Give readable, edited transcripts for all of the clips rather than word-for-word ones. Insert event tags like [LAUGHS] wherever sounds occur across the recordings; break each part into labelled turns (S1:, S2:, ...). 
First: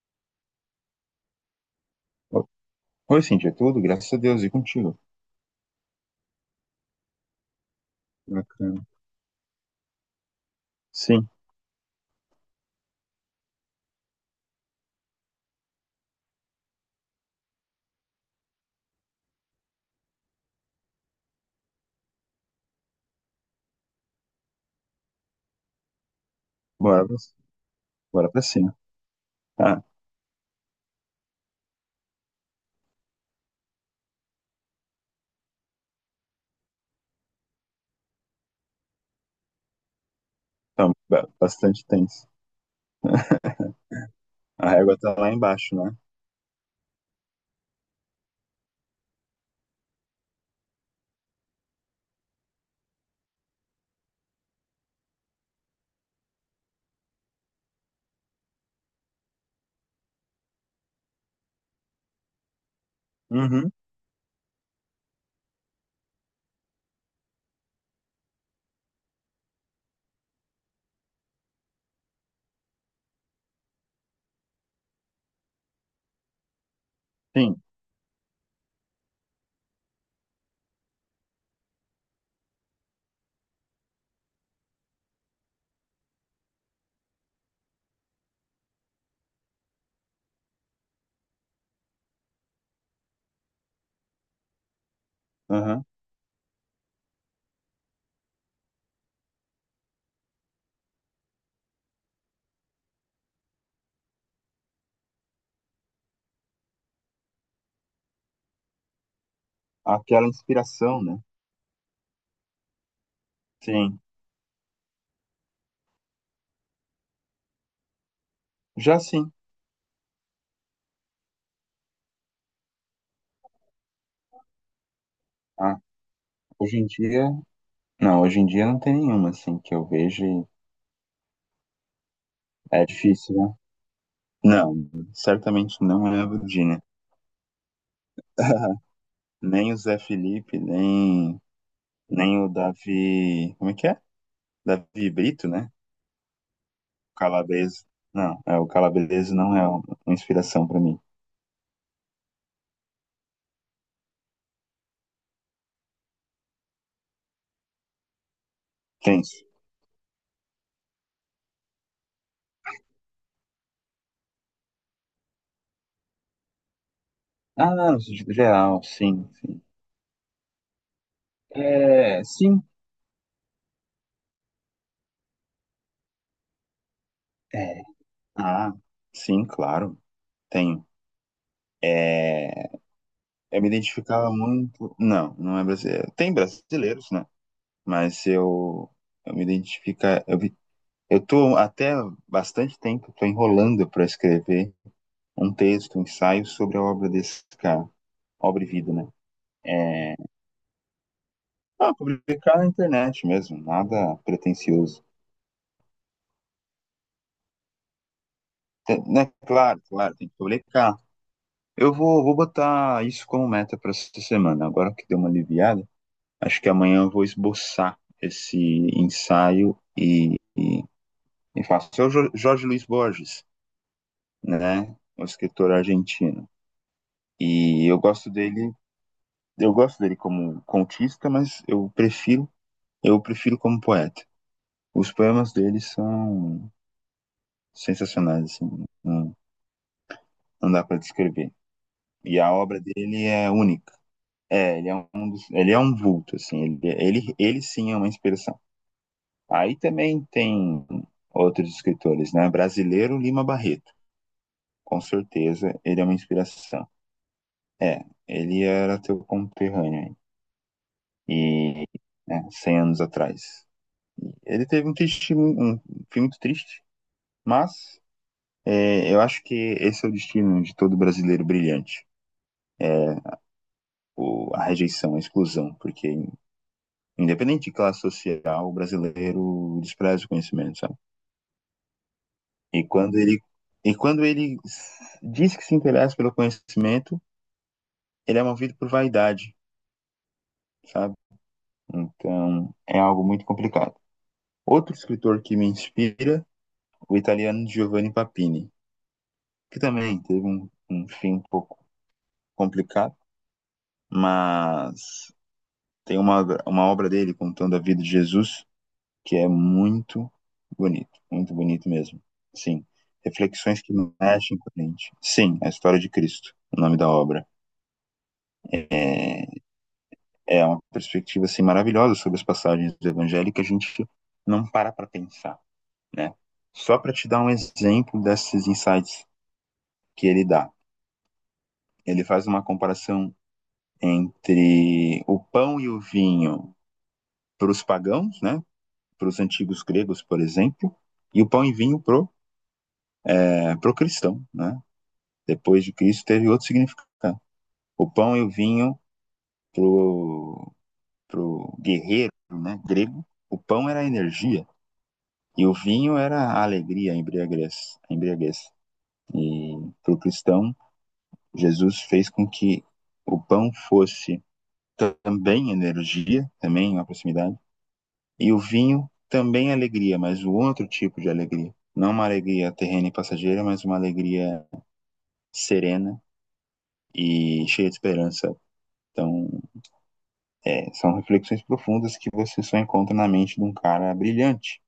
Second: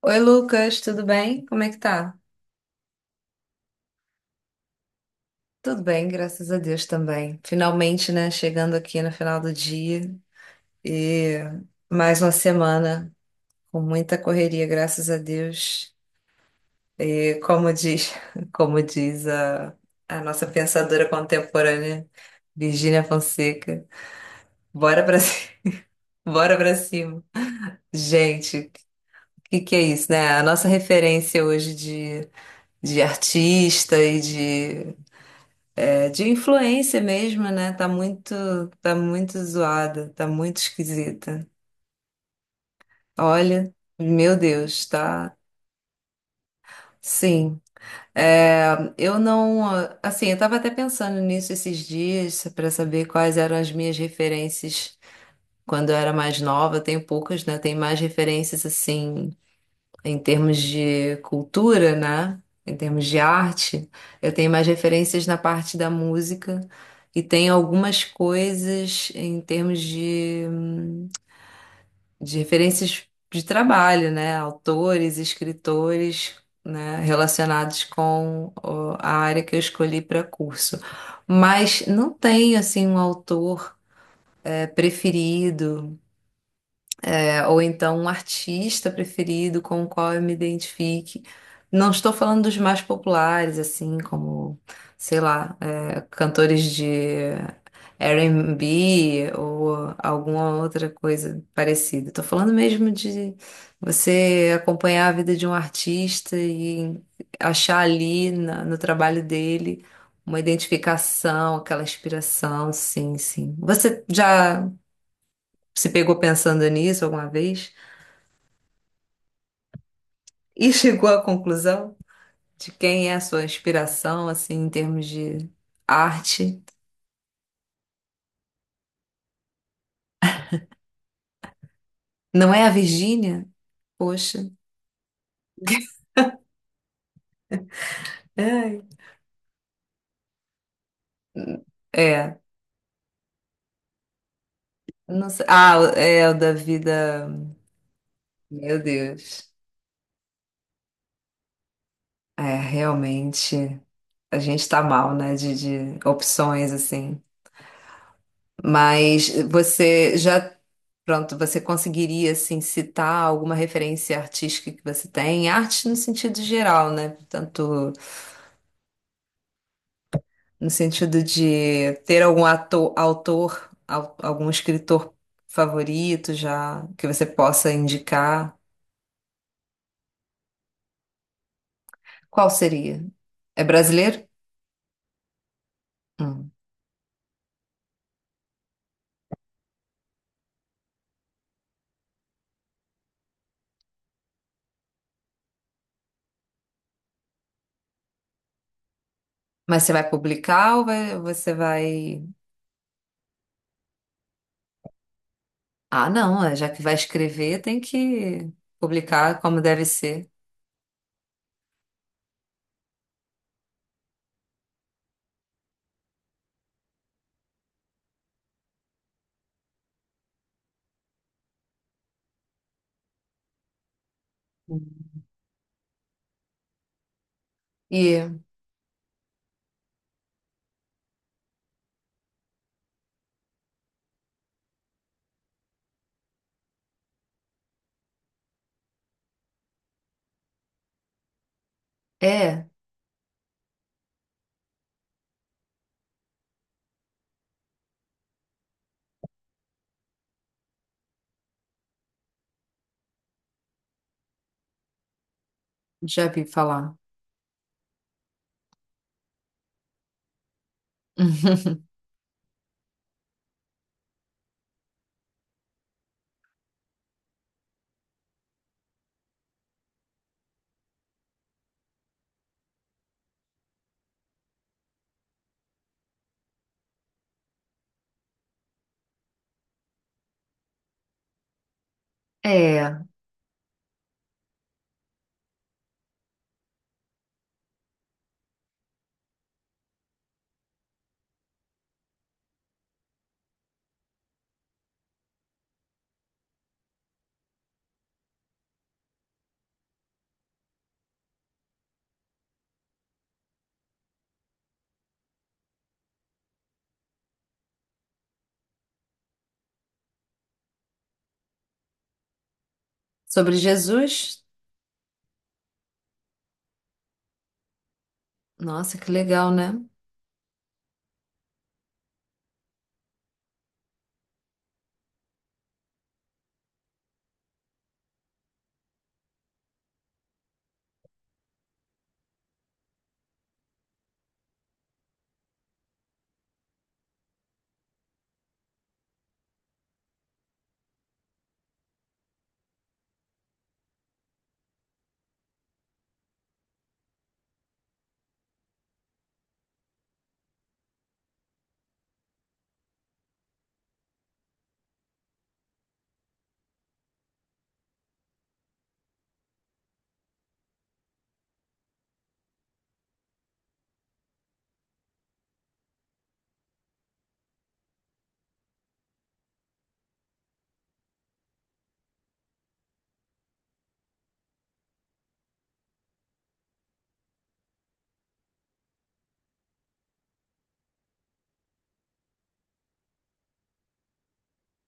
S1: Oi, Lucas, tudo bem? Como é que tá?
S2: Oi, Cintia, tudo? Graças a Deus, e contigo?
S1: Tudo bem, graças a Deus também. Finalmente, né, chegando
S2: Bacana.
S1: aqui no final do dia
S2: Sim,
S1: e mais uma semana com muita correria, graças a Deus. E [LAUGHS] como diz a nossa pensadora contemporânea, Virgínia Fonseca, bora pra, ci- [LAUGHS] bora pra
S2: bora, pra-
S1: cima.
S2: bora pra
S1: Gente,
S2: cima.
S1: o que que é
S2: Ah,
S1: isso, né? A nossa referência hoje de artista e de. É de influência mesmo, né? Tá muito zoada, tá muito
S2: então,
S1: esquisita.
S2: bastante tenso.
S1: Olha,
S2: [LAUGHS]
S1: meu
S2: A
S1: Deus,
S2: régua tá lá
S1: tá.
S2: embaixo, né?
S1: Sim. É, eu não, assim, eu tava até pensando nisso esses dias para saber quais eram as minhas referências quando eu era mais nova. Eu tenho poucas, né? Eu tenho mais referências assim em termos de cultura, né? Em termos de
S2: Uhum,
S1: arte, eu tenho mais referências na parte da música e tenho algumas coisas em termos de referências de trabalho, né? Autores, escritores, né?
S2: sim.
S1: Relacionados com ó, a área que eu escolhi para curso. Mas não tenho, assim, um autor preferido. Ou então um artista preferido com o qual eu me identifique. Não estou falando dos mais populares, assim, como, sei lá,
S2: Uhum.
S1: cantores de R&B ou alguma outra coisa parecida. Estou falando mesmo de você acompanhar a vida de um artista e achar ali no trabalho dele
S2: Aquela
S1: uma
S2: inspiração, né?
S1: identificação, aquela inspiração, sim, sim.
S2: Sim.
S1: Você já se pegou pensando nisso alguma vez?
S2: Já sim.
S1: E chegou à conclusão de quem é a sua inspiração, assim, em termos de
S2: Ah,
S1: arte.
S2: hoje em dia. Não, hoje em dia não tem nenhuma, assim, que eu vejo.
S1: Não é a
S2: É difícil,
S1: Virgínia?
S2: né?
S1: Poxa.
S2: Não, certamente não é a Virgínia.
S1: Ai.
S2: [LAUGHS] Nem o Zé Felipe,
S1: É.
S2: nem o Davi. Como é que é? Davi
S1: Não sei.
S2: Brito, né?
S1: Ah, é o da vida.
S2: Calabrese. Não, é, o
S1: Meu
S2: Calabrese
S1: Deus.
S2: não é uma inspiração para mim.
S1: É, realmente, a gente tá mal, né, de opções, assim. Mas
S2: Gente.
S1: você já, pronto, você conseguiria, assim, citar alguma referência artística que você tem? Arte no sentido geral, né?
S2: Ah,
S1: Tanto
S2: não, no sentido geral, sim, sim.
S1: no sentido de ter
S2: É,
S1: algum
S2: sim.
S1: ator, autor, algum escritor favorito já que você possa
S2: É.
S1: indicar?
S2: Ah, sim, claro. Tenho.
S1: Qual
S2: É,
S1: seria?
S2: eu
S1: É
S2: me
S1: brasileiro?
S2: identificava muito. Não, não é brasileiro. Tem
S1: Hum.
S2: brasileiros, né? Mas eu, eu me identifica. Eu tô até bastante tempo, tô enrolando para escrever um texto, um ensaio sobre a obra desse cara, obra e vida, né?
S1: Mas você vai
S2: É,
S1: publicar ou você
S2: Ah,
S1: vai.
S2: publicar na internet mesmo, nada pretensioso.
S1: Ah, não, já que vai escrever, tem que
S2: Né?
S1: publicar como
S2: Claro,
S1: deve
S2: claro, tem
S1: ser.
S2: que publicar. Vou botar isso como meta para essa semana. Agora que deu uma aliviada, acho que amanhã eu vou esboçar esse ensaio e faço. É o Jorge Luis Borges, né?
S1: Hum.
S2: O escritor argentino. E
S1: E
S2: eu gosto dele como contista, eu prefiro como poeta. Os poemas dele são sensacionais, assim. Um não dá para descrever. E a
S1: é,
S2: obra dele é única. É, ele é um vulto, assim, ele sim é uma inspiração. Aí também tem outros escritores, né? Brasileiro Lima Barreto, com certeza ele é uma
S1: já vi
S2: inspiração.
S1: falar.
S2: É, ele era teu conterrâneo
S1: [LAUGHS]
S2: e né, 100 anos atrás. Ele teve um, triste, um um fim muito triste, mas é, eu acho que esse é o destino de todo brasileiro brilhante, o, a rejeição, a exclusão, porque independente de classe social, o brasileiro despreza o conhecimento, sabe? E
S1: É,
S2: quando ele, e quando ele diz que se interessa pelo conhecimento, ele é movido por vaidade, sabe? Então, é algo muito complicado. Outro escritor que me inspira, o italiano Giovanni Papini, que também teve um fim um pouco complicado, mas tem uma obra dele contando a vida de Jesus que é muito bonito mesmo. Sim,
S1: sobre
S2: reflexões que
S1: Jesus.
S2: mexem com a gente. Sim, a história de Cristo, o nome da obra.
S1: Nossa, que
S2: É,
S1: legal, né?
S2: é uma perspectiva assim, maravilhosa sobre as passagens do Evangelho que a gente não para para pensar, né? Só para te dar um exemplo desses insights que ele dá. Ele faz uma comparação entre o pão e o vinho para os pagãos, né? Para os antigos gregos, por exemplo, e o pão e vinho pro é, pro cristão, né? Depois de Cristo teve outro significado. O pão e o vinho pro pro guerreiro, né, grego, o pão era a energia e o vinho era a alegria, a embriaguez. E pro cristão, Jesus fez com que o pão fosse também energia, também uma proximidade, e o vinho também alegria, mas um outro tipo de alegria. Não uma alegria terrena e passageira, mas uma alegria serena e cheia de esperança. Então, é, são reflexões profundas que você só encontra na mente de um cara brilhante,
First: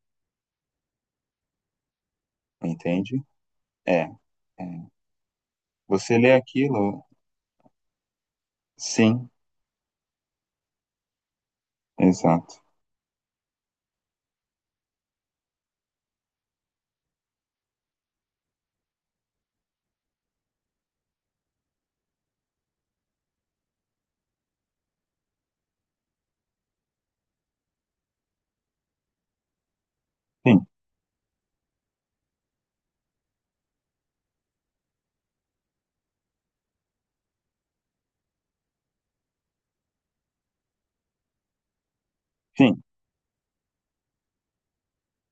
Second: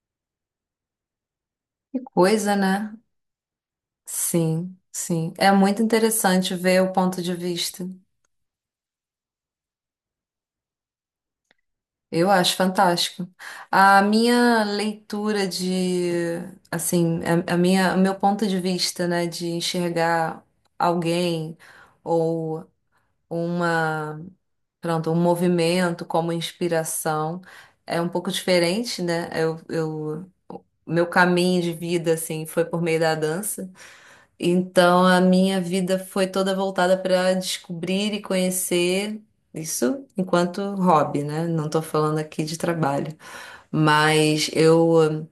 S1: Que coisa, né?
S2: entende? É, é.
S1: Sim, sim. É muito
S2: Você lê
S1: interessante ver o
S2: aquilo,
S1: ponto de vista.
S2: sim,
S1: Eu acho
S2: exato.
S1: fantástico. A minha leitura de, assim, a minha, o meu ponto de vista, né, de enxergar alguém ou uma, pronto, um movimento como inspiração é um pouco diferente, né? O
S2: Sim,
S1: meu caminho de vida, assim, foi por meio da dança. Então a minha vida foi toda voltada para descobrir e conhecer isso enquanto hobby, né? Não tô falando aqui de
S2: sim,
S1: trabalho, mas eu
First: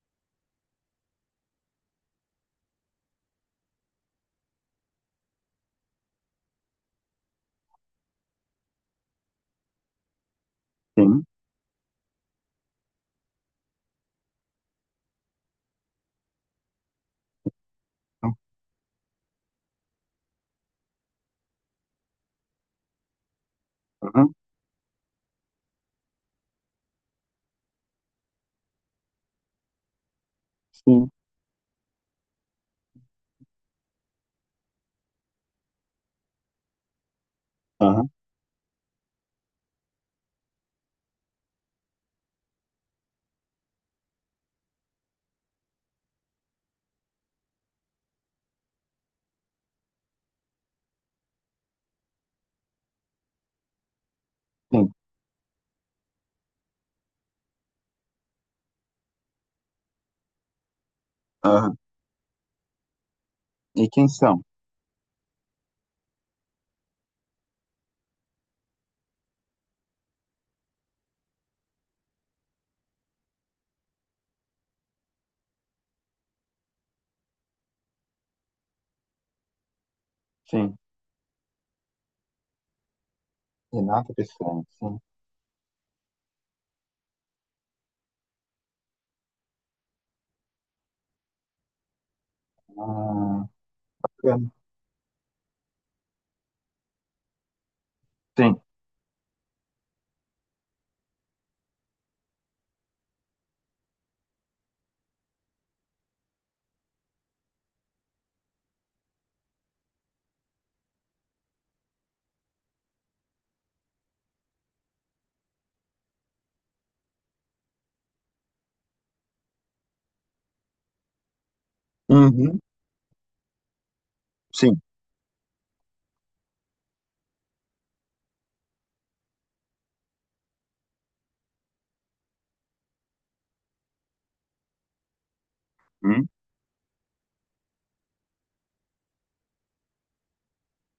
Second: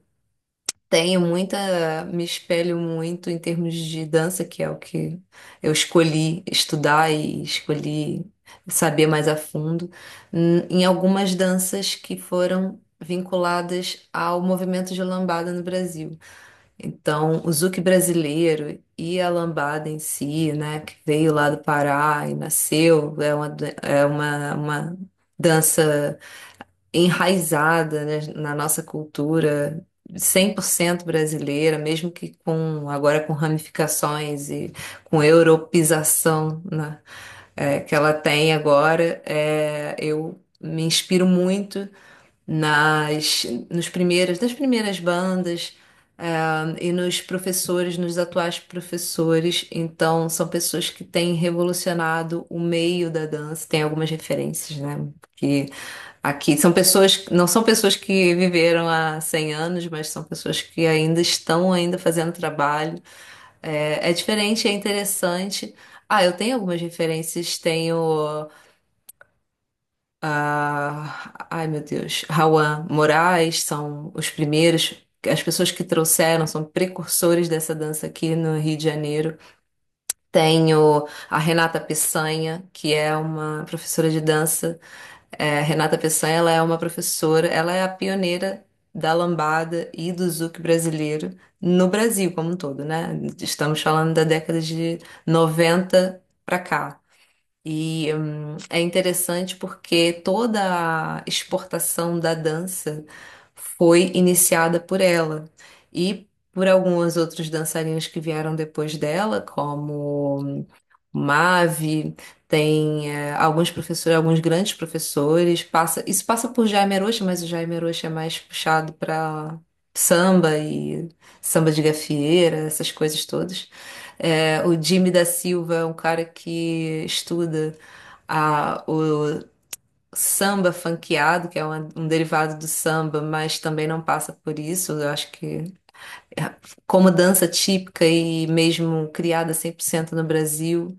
S1: tenho muita, me espelho muito em termos de dança, que é o que eu escolhi estudar e escolhi saber mais a fundo, em
S2: sim,
S1: algumas danças que foram vinculadas ao movimento de lambada no Brasil. Então, o Zouk brasileiro e a lambada em si, né, que veio lá do Pará e nasceu, é uma, dan- é
S2: aham,
S1: uma, uma dança enraizada, né, na nossa cultura, 100%
S2: sim,
S1: brasileira, mesmo que com agora com ramificações e com europeização, né, que
S2: aham,
S1: ela tem agora, eu me inspiro muito nas nos primeiras das primeiras bandas e nos professores, nos atuais professores. Então, são pessoas que têm revolucionado o meio da dança. Tem algumas referências,
S2: sim,
S1: né? Que aqui são pessoas, não são pessoas que viveram há 100 anos, mas são pessoas que ainda estão
S2: aham.
S1: ainda fazendo trabalho.
S2: E quem
S1: É
S2: são?
S1: diferente, é interessante. Ah, eu tenho algumas referências, tenho a, ai meu Deus, Rawan Moraes são os primeiros, as pessoas que trouxeram, são precursores dessa dança aqui no Rio de Janeiro.
S2: Sim,
S1: Tenho a Renata Peçanha, que é uma professora
S2: Renata
S1: de
S2: Pessoa,
S1: dança.
S2: sim,
S1: É, Renata Peçanha, ela é uma professora, ela é a pioneira da lambada e do zouk brasileiro no Brasil como um todo, né?
S2: ah,
S1: Estamos falando da
S2: é,
S1: década de 90 para cá. E
S2: sim,
S1: é interessante porque toda a exportação da dança foi iniciada por ela e por algumas outras dançarinas que vieram depois dela, como Mave, tem alguns professores, alguns grandes professores, isso passa por Jaime Arocha, mas o Jaime Arocha é mais puxado para samba e samba de gafieira,
S2: uhum,
S1: essas coisas todas. O
S2: sim,
S1: Jimmy da Silva é um cara que estuda o samba funkeado, que é um derivado do samba, mas também não passa por isso. Eu acho que,
S2: hum,
S1: é, como dança típica e mesmo criada 100% no Brasil.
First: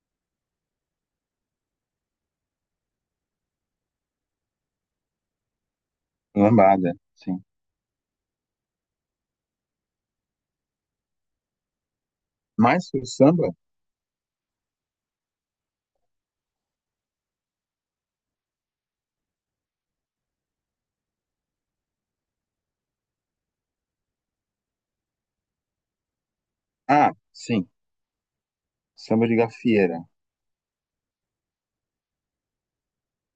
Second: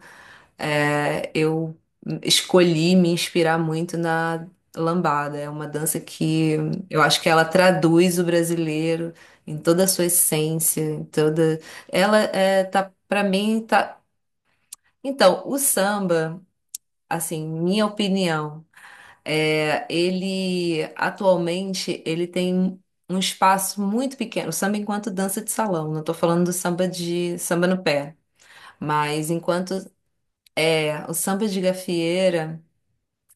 S1: É, eu escolhi me inspirar muito na lambada. É uma dança que
S2: lambada,
S1: eu acho que
S2: sim.
S1: ela traduz o brasileiro em toda a sua essência, em toda. Ela é,
S2: Mas
S1: tá
S2: o
S1: para
S2: samba?
S1: mim tá. Então, o samba, assim, minha opinião, ele atualmente ele tem um espaço muito pequeno. O samba enquanto dança de salão. Não estou falando do samba
S2: Ah,
S1: de samba
S2: sim,
S1: no pé,
S2: samba
S1: mas
S2: de
S1: enquanto
S2: gafieira.
S1: o samba de gafieira.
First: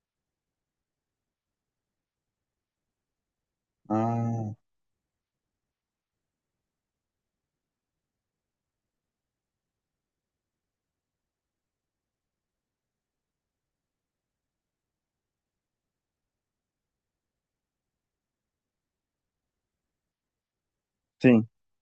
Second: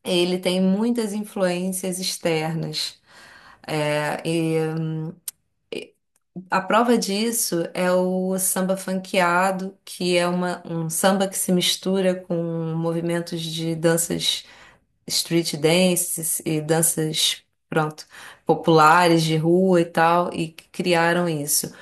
S1: Ele tem muitas influências externas. É,
S2: Ah,
S1: e a prova disso é o samba funkeado, que é um samba que se mistura com movimentos de danças street dances e danças, pronto, populares de rua e tal, e que criaram
S2: sim,
S1: isso.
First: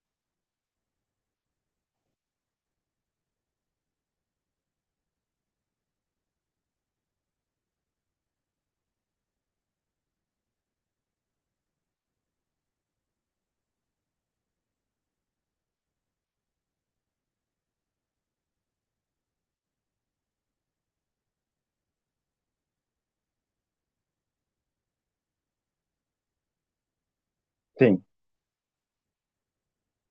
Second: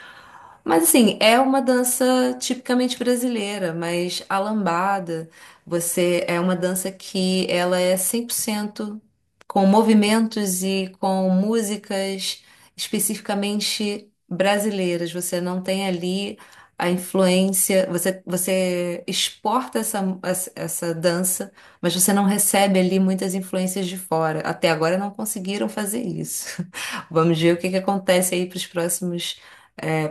S1: Mas assim, é uma dança tipicamente brasileira, mas a lambada, você é uma dança que ela é 100% com movimentos e com músicas especificamente brasileiras. Você não tem ali a influência, você exporta essa, essa dança, mas você não recebe ali muitas influências de fora. Até agora não conseguiram fazer isso. [LAUGHS] Vamos ver o que que
S2: sim.
S1: acontece aí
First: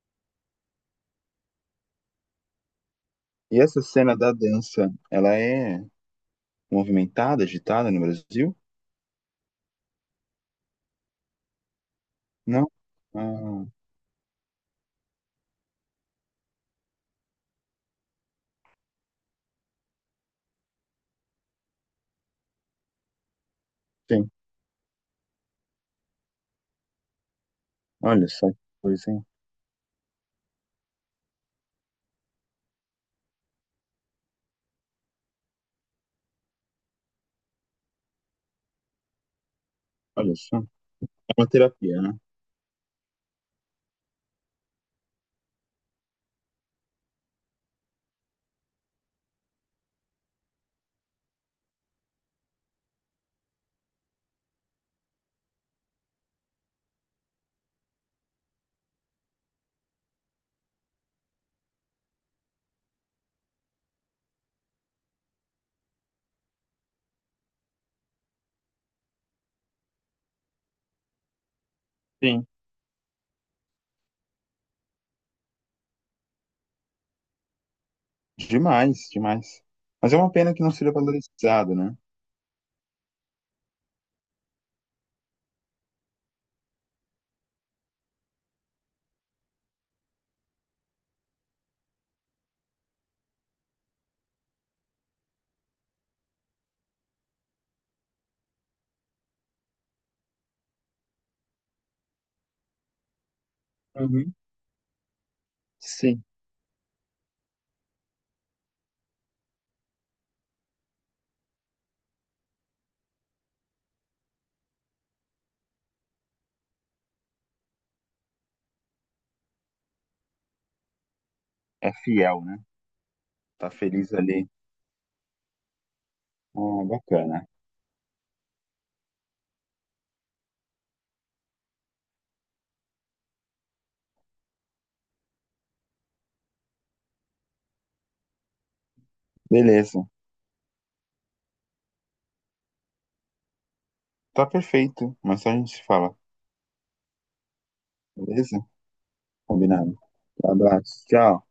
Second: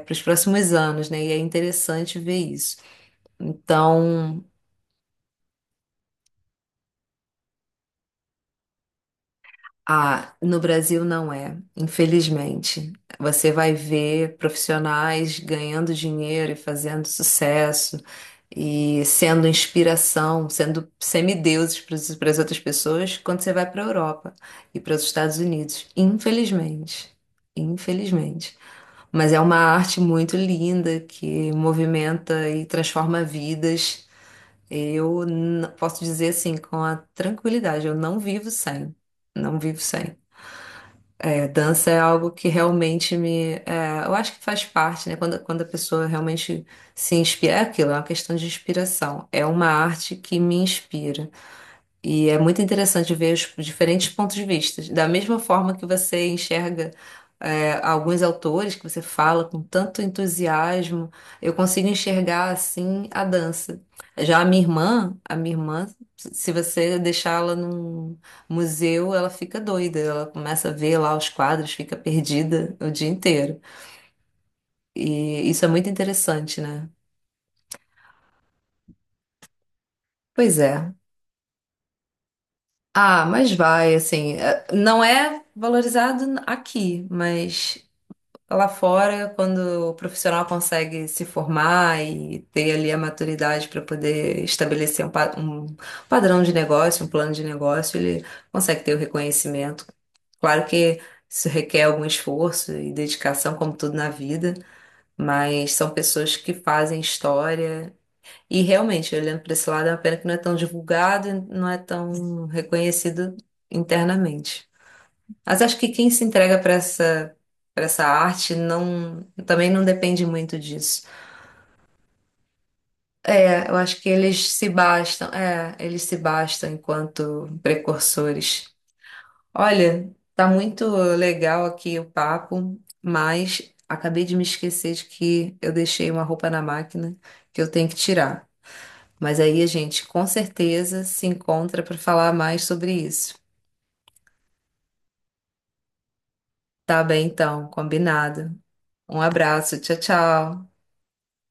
S1: para os próximos anos, né? E é interessante ver isso.
S2: E essa cena da
S1: Então,
S2: dança, ela é movimentada, agitada no Brasil?
S1: no Brasil não é,
S2: Não?
S1: infelizmente. Você
S2: Ah,
S1: vai ver profissionais ganhando dinheiro e fazendo sucesso e sendo inspiração, sendo semideuses para as outras pessoas quando você vai para a
S2: sim.
S1: Europa e para os Estados Unidos, infelizmente.
S2: Olha só
S1: Infelizmente.
S2: que coisa, hein?
S1: Mas é uma arte muito linda que movimenta e transforma vidas. Eu posso dizer assim, com a tranquilidade, eu não vivo sem. Não vivo sem.
S2: Olha só. É uma
S1: É, dança é
S2: terapia, né?
S1: algo que realmente me. Eu acho que faz parte, né? Quando a pessoa realmente se inspira, é aquilo, é uma questão de inspiração. É uma arte que me inspira. E é muito interessante ver os diferentes pontos de vista. Da mesma forma que você enxerga alguns autores que você fala com tanto entusiasmo, eu consigo enxergar assim a dança. Já a minha irmã, se você deixá-la num museu, ela fica doida, ela começa a ver lá os quadros, fica
S2: Sim.
S1: perdida o dia inteiro. E isso é muito interessante, né?
S2: Demais, demais. Mas é uma pena
S1: Pois
S2: que não seja
S1: é.
S2: valorizado, né?
S1: Ah, mas vai, assim, não é valorizado aqui, mas lá fora, quando o profissional consegue se formar e ter ali a maturidade para poder estabelecer um padrão de negócio, um plano de negócio, ele consegue ter o reconhecimento. Claro que isso requer algum esforço e dedicação, como tudo na
S2: Uhum.
S1: vida, mas são
S2: Sim.
S1: pessoas que fazem história. E realmente, olhando para esse lado, é uma pena que não é tão divulgado e não é tão reconhecido internamente. Mas acho que quem se entrega para essa arte não, também não depende muito disso.
S2: É fiel, né?
S1: É,
S2: Tá
S1: eu acho que
S2: feliz ali.
S1: eles se bastam
S2: Ah, bacana.
S1: enquanto precursores. Olha, tá muito legal aqui o papo, mas acabei de me esquecer de que eu deixei uma roupa na máquina que eu tenho que tirar. Mas aí a gente
S2: Beleza.
S1: com certeza se encontra para falar mais sobre isso.
S2: Tá perfeito. Mas só a gente se fala.
S1: Tá bem, então, combinado.
S2: Beleza?
S1: Um abraço,
S2: Combinado.
S1: tchau,
S2: Um
S1: tchau.
S2: Abraço. Tchau.